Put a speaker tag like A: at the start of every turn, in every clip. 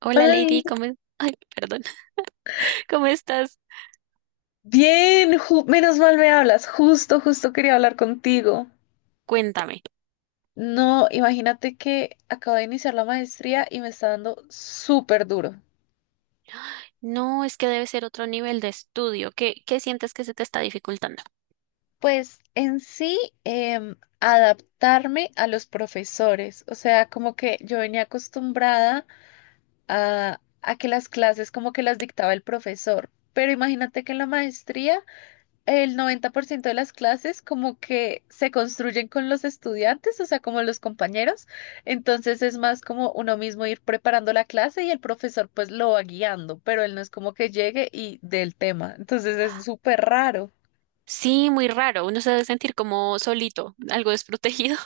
A: Hola
B: Hola,
A: Lady, ¿cómo es- Ay, perdón. ¿Cómo estás?
B: menos mal me hablas, justo quería hablar contigo.
A: Cuéntame.
B: No, imagínate que acabo de iniciar la maestría y me está dando súper duro.
A: No, es que debe ser otro nivel de estudio. ¿Qué sientes que se te está dificultando?
B: Pues en sí, adaptarme a los profesores, o sea, como que yo venía acostumbrada a que las clases como que las dictaba el profesor, pero imagínate que en la maestría el 90% de las clases como que se construyen con los estudiantes, o sea, como los compañeros. Entonces es más como uno mismo ir preparando la clase y el profesor pues lo va guiando, pero él no es como que llegue y dé el tema. Entonces es súper raro.
A: Sí, muy raro. Uno se debe sentir como solito, algo desprotegido.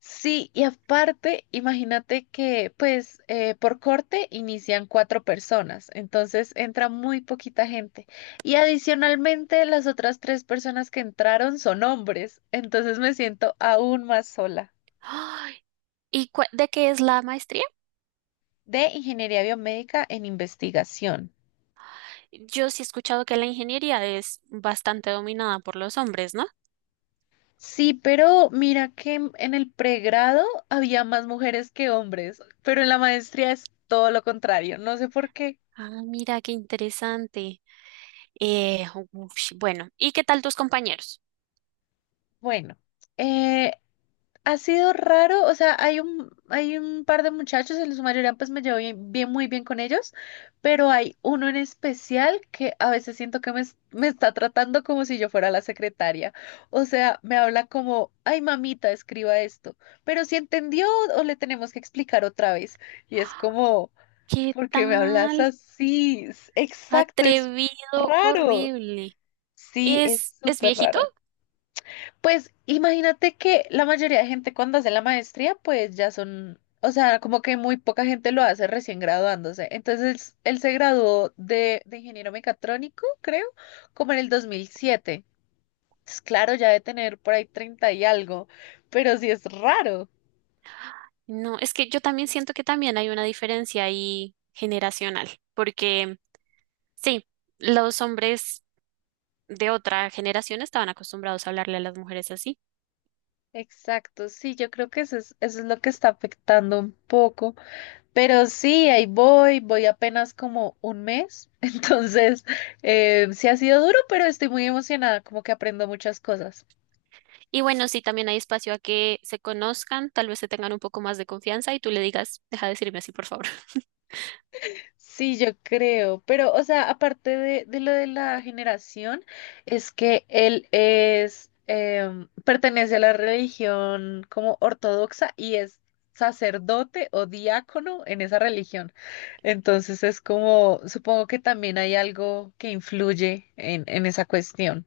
B: Sí, y aparte, imagínate que pues por corte inician cuatro personas, entonces entra muy poquita gente. Y adicionalmente las otras tres personas que entraron son hombres, entonces me siento aún más sola.
A: Ay, ¿Y cua- de qué es la maestría?
B: De ingeniería biomédica en investigación.
A: Yo sí he escuchado que la ingeniería es bastante dominada por los hombres, ¿no?
B: Sí, pero mira que en el pregrado había más mujeres que hombres, pero en la maestría es todo lo contrario. No sé por qué.
A: Ah, mira, qué interesante. Eh, ush, bueno, ¿y qué tal tus compañeros?
B: Bueno, eh, ha sido raro, o sea, hay un par de muchachos, en su mayoría pues me llevo bien, muy bien con ellos, pero hay uno en especial que a veces siento que me está tratando como si yo fuera la secretaria. O sea, me habla como, ay mamita, escriba esto, pero si entendió o le tenemos que explicar otra vez. Y es como,
A: ¿Qué
B: ¿por qué me hablas
A: tal?
B: así? Exacto, es
A: Atrevido,
B: raro.
A: horrible.
B: Sí, es
A: ¿Es
B: súper
A: viejito?
B: raro. Pues imagínate que la mayoría de gente cuando hace la maestría, pues ya son, o sea, como que muy poca gente lo hace recién graduándose. Entonces, él se graduó de ingeniero mecatrónico, creo, como en el 2007. Entonces, claro, ya de tener por ahí 30 y algo, pero sí es raro.
A: No, es que yo también siento que también hay una diferencia ahí generacional, porque sí, los hombres de otra generación estaban acostumbrados a hablarle a las mujeres así.
B: Exacto, sí, yo creo que eso es lo que está afectando un poco. Pero sí, ahí voy apenas como un mes, entonces sí ha sido duro, pero estoy muy emocionada, como que aprendo muchas cosas.
A: Y bueno, sí, también hay espacio a que se conozcan, tal vez se tengan un poco más de confianza y tú le digas, deja de decirme así, por favor.
B: Sí, yo creo, pero o sea, aparte de lo de la generación, es que él es, pertenece a la religión como ortodoxa y es sacerdote o diácono en esa religión. Entonces es como, supongo que también hay algo que influye en esa cuestión.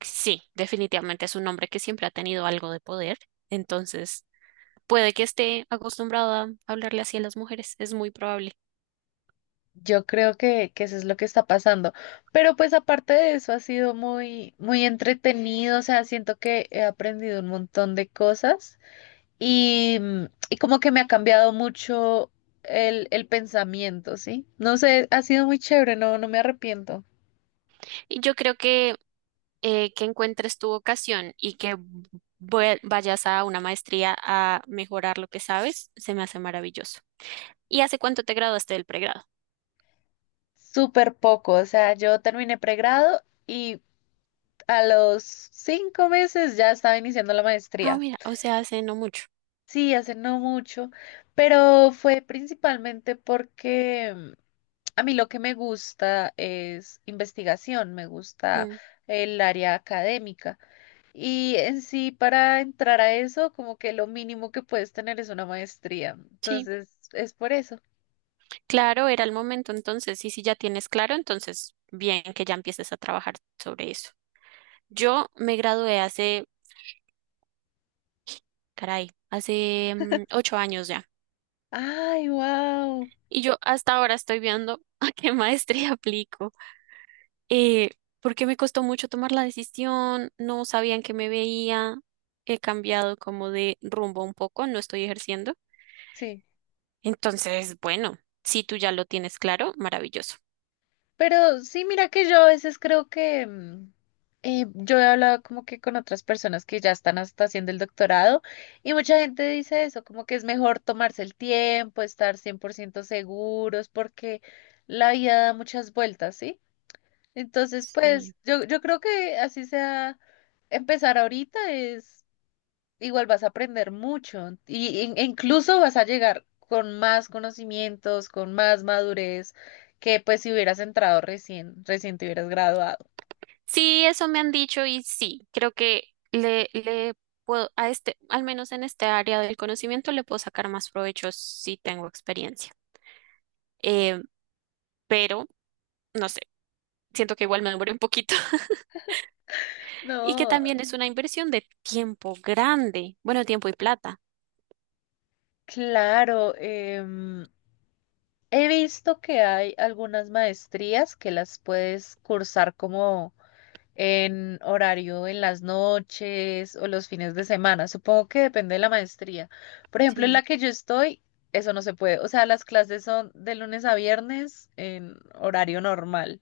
A: Sí, definitivamente es un hombre que siempre ha tenido algo de poder, entonces puede que esté acostumbrado a hablarle así a las mujeres, es muy probable.
B: Yo creo que eso es lo que está pasando. Pero pues aparte de eso ha sido muy, muy entretenido. O sea, siento que he aprendido un montón de cosas y, y como que me ha cambiado mucho el pensamiento, ¿sí? No sé, ha sido muy chévere, no, no me arrepiento.
A: Y yo creo que encuentres tu vocación y que vue- vayas a una maestría a mejorar lo que sabes, se me hace maravilloso. ¿Y hace cuánto te graduaste del pregrado?
B: Súper poco. O sea, yo terminé pregrado y a los cinco meses ya estaba iniciando la
A: Ah,
B: maestría.
A: mira, o sea, hace no mucho.
B: Sí, hace no mucho, pero fue principalmente porque a mí lo que me gusta es investigación, me gusta
A: Ujú.
B: el área académica. Y en sí, para entrar a eso, como que lo mínimo que puedes tener es una maestría.
A: Sí,
B: Entonces, es por eso.
A: claro, era el momento entonces, y si ya tienes claro, entonces bien que ya empieces a trabajar sobre eso. Yo me gradué hace caray, hace 8 años ya.
B: Ay, wow.
A: Y yo hasta ahora estoy viendo a qué maestría aplico. Eh, Porque me costó mucho tomar la decisión, no sabían que me veía, he cambiado como de rumbo un poco, no estoy ejerciendo.
B: Sí.
A: Entonces, bueno, si tú ya lo tienes claro, maravilloso.
B: Pero sí, mira que yo a veces creo que yo he hablado como que con otras personas que ya están hasta haciendo el doctorado y mucha gente dice eso, como que es mejor tomarse el tiempo, estar 100% seguros porque la vida da muchas vueltas, ¿sí? Entonces,
A: Sí.
B: pues yo creo que así sea, empezar ahorita es igual vas a aprender mucho y, e incluso vas a llegar con más conocimientos, con más madurez que pues si hubieras entrado recién te hubieras graduado.
A: Sí, eso me han dicho y sí, creo que le puedo, a este, al menos en este área del conocimiento, le puedo sacar más provecho si tengo experiencia. Eh, pero, no sé. Siento que igual me demoré un poquito. Y que
B: No,
A: también es una inversión de tiempo grande, bueno, tiempo y plata.
B: claro, he visto que hay algunas maestrías que las puedes cursar como en horario en las noches o los fines de semana. Supongo que depende de la maestría. Por ejemplo, en la
A: Sí.
B: que yo estoy, eso no se puede. O sea, las clases son de lunes a viernes en horario normal.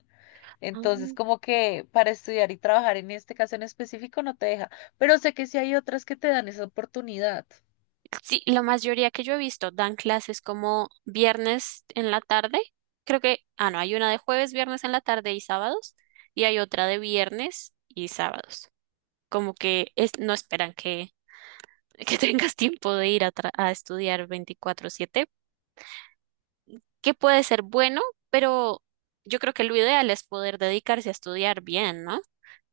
A: Ah,
B: Entonces,
A: mira.
B: como que para estudiar y trabajar en este caso en específico no te deja. Pero sé que sí hay otras que te dan esa oportunidad.
A: Sí, la mayoría que yo he visto dan clases como viernes en la tarde. Creo que, ah, no, hay una de jueves, viernes en la tarde y sábados, y hay otra de viernes y sábados. Como que es, no esperan que que tengas tiempo de ir a, tra- a estudiar 24/7. Que puede ser bueno, pero yo creo que lo ideal es poder dedicarse a estudiar bien, ¿no?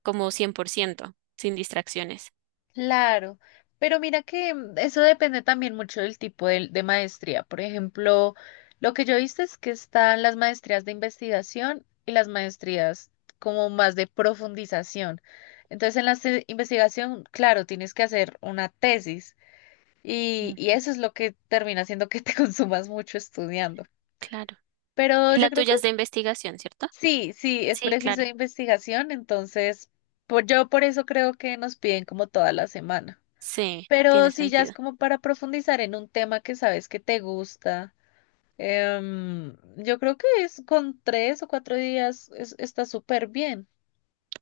A: Como 100%, sin distracciones.
B: Claro, pero mira que eso depende también mucho del tipo de maestría. Por ejemplo, lo que yo viste es que están las maestrías de investigación y las maestrías como más de profundización. Entonces, en la investigación, claro, tienes que hacer una tesis y eso es lo que termina haciendo que te consumas mucho estudiando.
A: Claro.
B: Pero
A: Y
B: yo
A: la
B: creo que
A: tuya es de investigación, ¿cierto?
B: sí, sí, es
A: Sí,
B: preciso
A: claro.
B: de investigación, entonces yo por eso creo que nos piden como toda la semana.
A: Sí, tiene
B: Pero si ya es
A: sentido.
B: como para profundizar en un tema que sabes que te gusta, yo creo que es con tres o cuatro días está súper bien.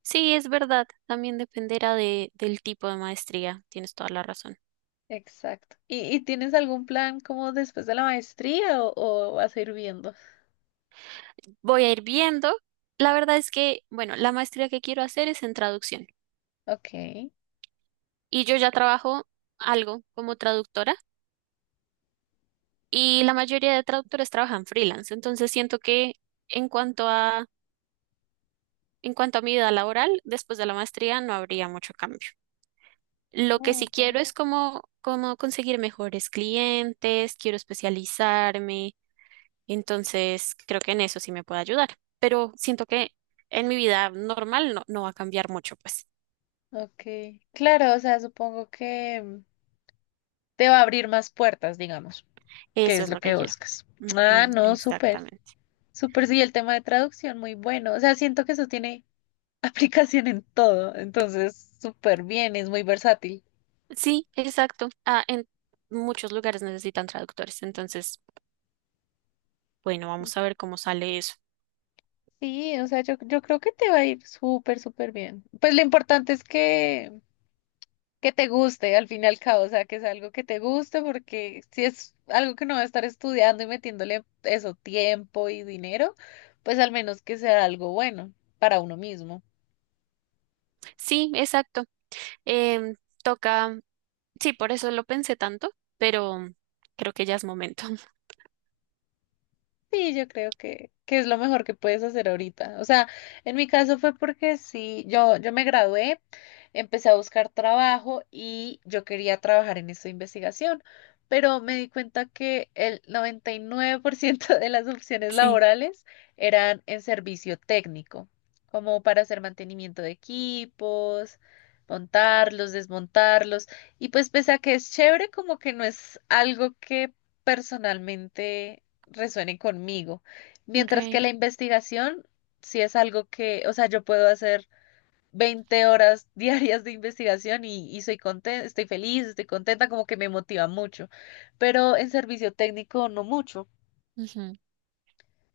A: Sí, es verdad. También dependerá de, del tipo de maestría. Tienes toda la razón.
B: Exacto. Y tienes algún plan como después de la maestría o vas a ir viendo?
A: Voy a ir viendo. La verdad es que, bueno, la maestría que quiero hacer es en traducción.
B: Ok.
A: Y yo ya trabajo algo como traductora y la mayoría de traductores trabajan freelance. Entonces siento que en cuanto a, en cuanto a mi vida laboral, después de la maestría no habría mucho cambio. Lo que
B: Oh,
A: sí
B: ok.
A: quiero es como, como conseguir mejores clientes, quiero especializarme, entonces creo que en eso sí me puede ayudar, pero siento que en mi vida normal no, no va a cambiar mucho, pues
B: Ok. Claro, o sea, supongo que te va a abrir más puertas, digamos, que
A: eso
B: es
A: es
B: lo
A: lo
B: que
A: que quiero.
B: buscas. Ah,
A: Ujú,
B: no, súper,
A: exactamente.
B: súper, sí, el tema de traducción, muy bueno. O sea, siento que eso tiene aplicación en todo, entonces súper bien, es muy versátil.
A: Sí, exacto. Ah, en muchos lugares necesitan traductores, entonces bueno, vamos a ver cómo sale eso.
B: Sí, o sea, yo creo que te va a ir súper, súper bien. Pues lo importante es que te guste al fin y al cabo, o sea, que es algo que te guste, porque si es algo que no va a estar estudiando y metiéndole eso, tiempo y dinero, pues al menos que sea algo bueno para uno mismo.
A: Sí, exacto. Em, Toca, sí, por eso lo pensé tanto, pero creo que ya es momento.
B: Sí, yo creo que es lo mejor que puedes hacer ahorita. O sea, en mi caso fue porque sí, yo me gradué, empecé a buscar trabajo y yo quería trabajar en esta investigación, pero me di cuenta que el 99% de las opciones
A: Sí,
B: laborales eran en servicio técnico, como para hacer mantenimiento de equipos, montarlos, desmontarlos. Y pues pese a que es chévere, como que no es algo que personalmente resuene conmigo. Mientras que
A: ok.
B: la investigación sí es algo que, o sea, yo puedo hacer 20 horas diarias de investigación y soy contenta, estoy feliz, estoy contenta, como que me motiva mucho, pero en servicio técnico no mucho.
A: Ujú.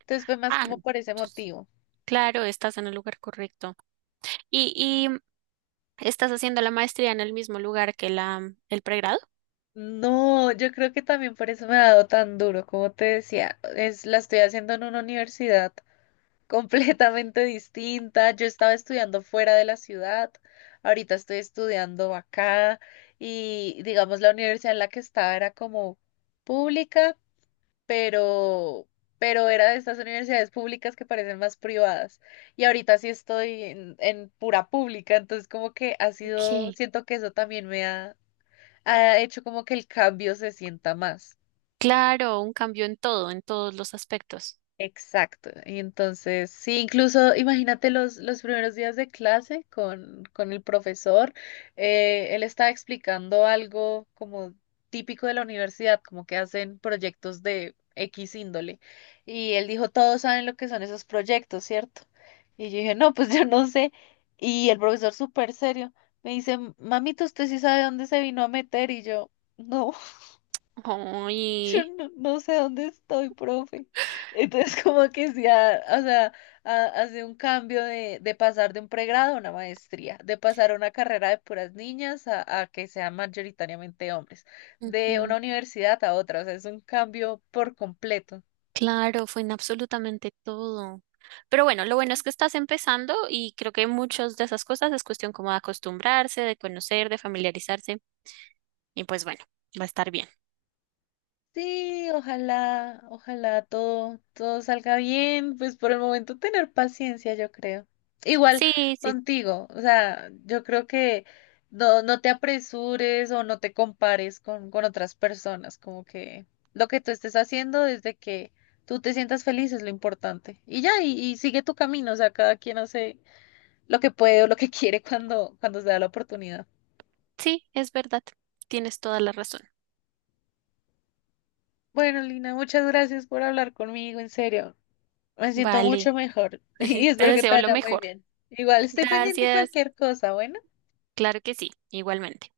B: Entonces fue más
A: Ah,
B: como
A: no,
B: por ese
A: entonces,
B: motivo.
A: claro, estás en el lugar correcto. Y estás haciendo la maestría en el mismo lugar que la, el pregrado.
B: No, yo creo que también por eso me ha dado tan duro, como te decía, es la estoy haciendo en una universidad completamente distinta. Yo estaba estudiando fuera de la ciudad, ahorita estoy estudiando acá y digamos la universidad en la que estaba era como pública, pero era de estas universidades públicas que parecen más privadas. Y ahorita sí estoy en pura pública, entonces como que ha sido,
A: Ok.
B: siento que eso también me ha, ha hecho como que el cambio se sienta más.
A: Claro, un cambio en todo, en todos los aspectos.
B: Exacto. Y entonces, sí, incluso imagínate los primeros días de clase con el profesor. Él estaba explicando algo como típico de la universidad, como que hacen proyectos de X índole. Y él dijo, todos saben lo que son esos proyectos, ¿cierto? Y yo dije, no, pues yo no sé. Y el profesor súper serio me dice, mamita, ¿usted sí sabe dónde se vino a meter? Y yo, no. Yo
A: Ay,
B: no sé dónde estoy, profe. Entonces, como que sí, o sea, hace un cambio de pasar de un pregrado a una maestría, de pasar a una carrera de puras niñas a que sean mayoritariamente hombres, de una
A: ujú.
B: universidad a otra, o sea, es un cambio por completo.
A: Claro, fue en absolutamente todo. Pero bueno, lo bueno es que estás empezando y creo que muchas de esas cosas es cuestión como de acostumbrarse, de conocer, de familiarizarse y pues bueno, va a estar bien.
B: Sí, ojalá, ojalá todo, todo salga bien, pues por el momento tener paciencia, yo creo. Igual
A: Sí, sí,
B: contigo, o sea, yo creo que no, no te apresures o no te compares con otras personas, como que lo que tú estés haciendo desde que tú te sientas feliz es lo importante. Y sigue tu camino, o sea, cada quien hace lo que puede o lo que quiere cuando se da la oportunidad.
A: sí, es verdad. Tienes toda la razón.
B: Bueno, Lina, muchas gracias por hablar conmigo, en serio. Me siento
A: Vale.
B: mucho mejor y
A: Te
B: espero que te
A: deseo lo
B: vaya muy
A: mejor.
B: bien. Igual estoy pendiente de
A: Gracias.
B: cualquier cosa, bueno.
A: Claro que sí, igualmente.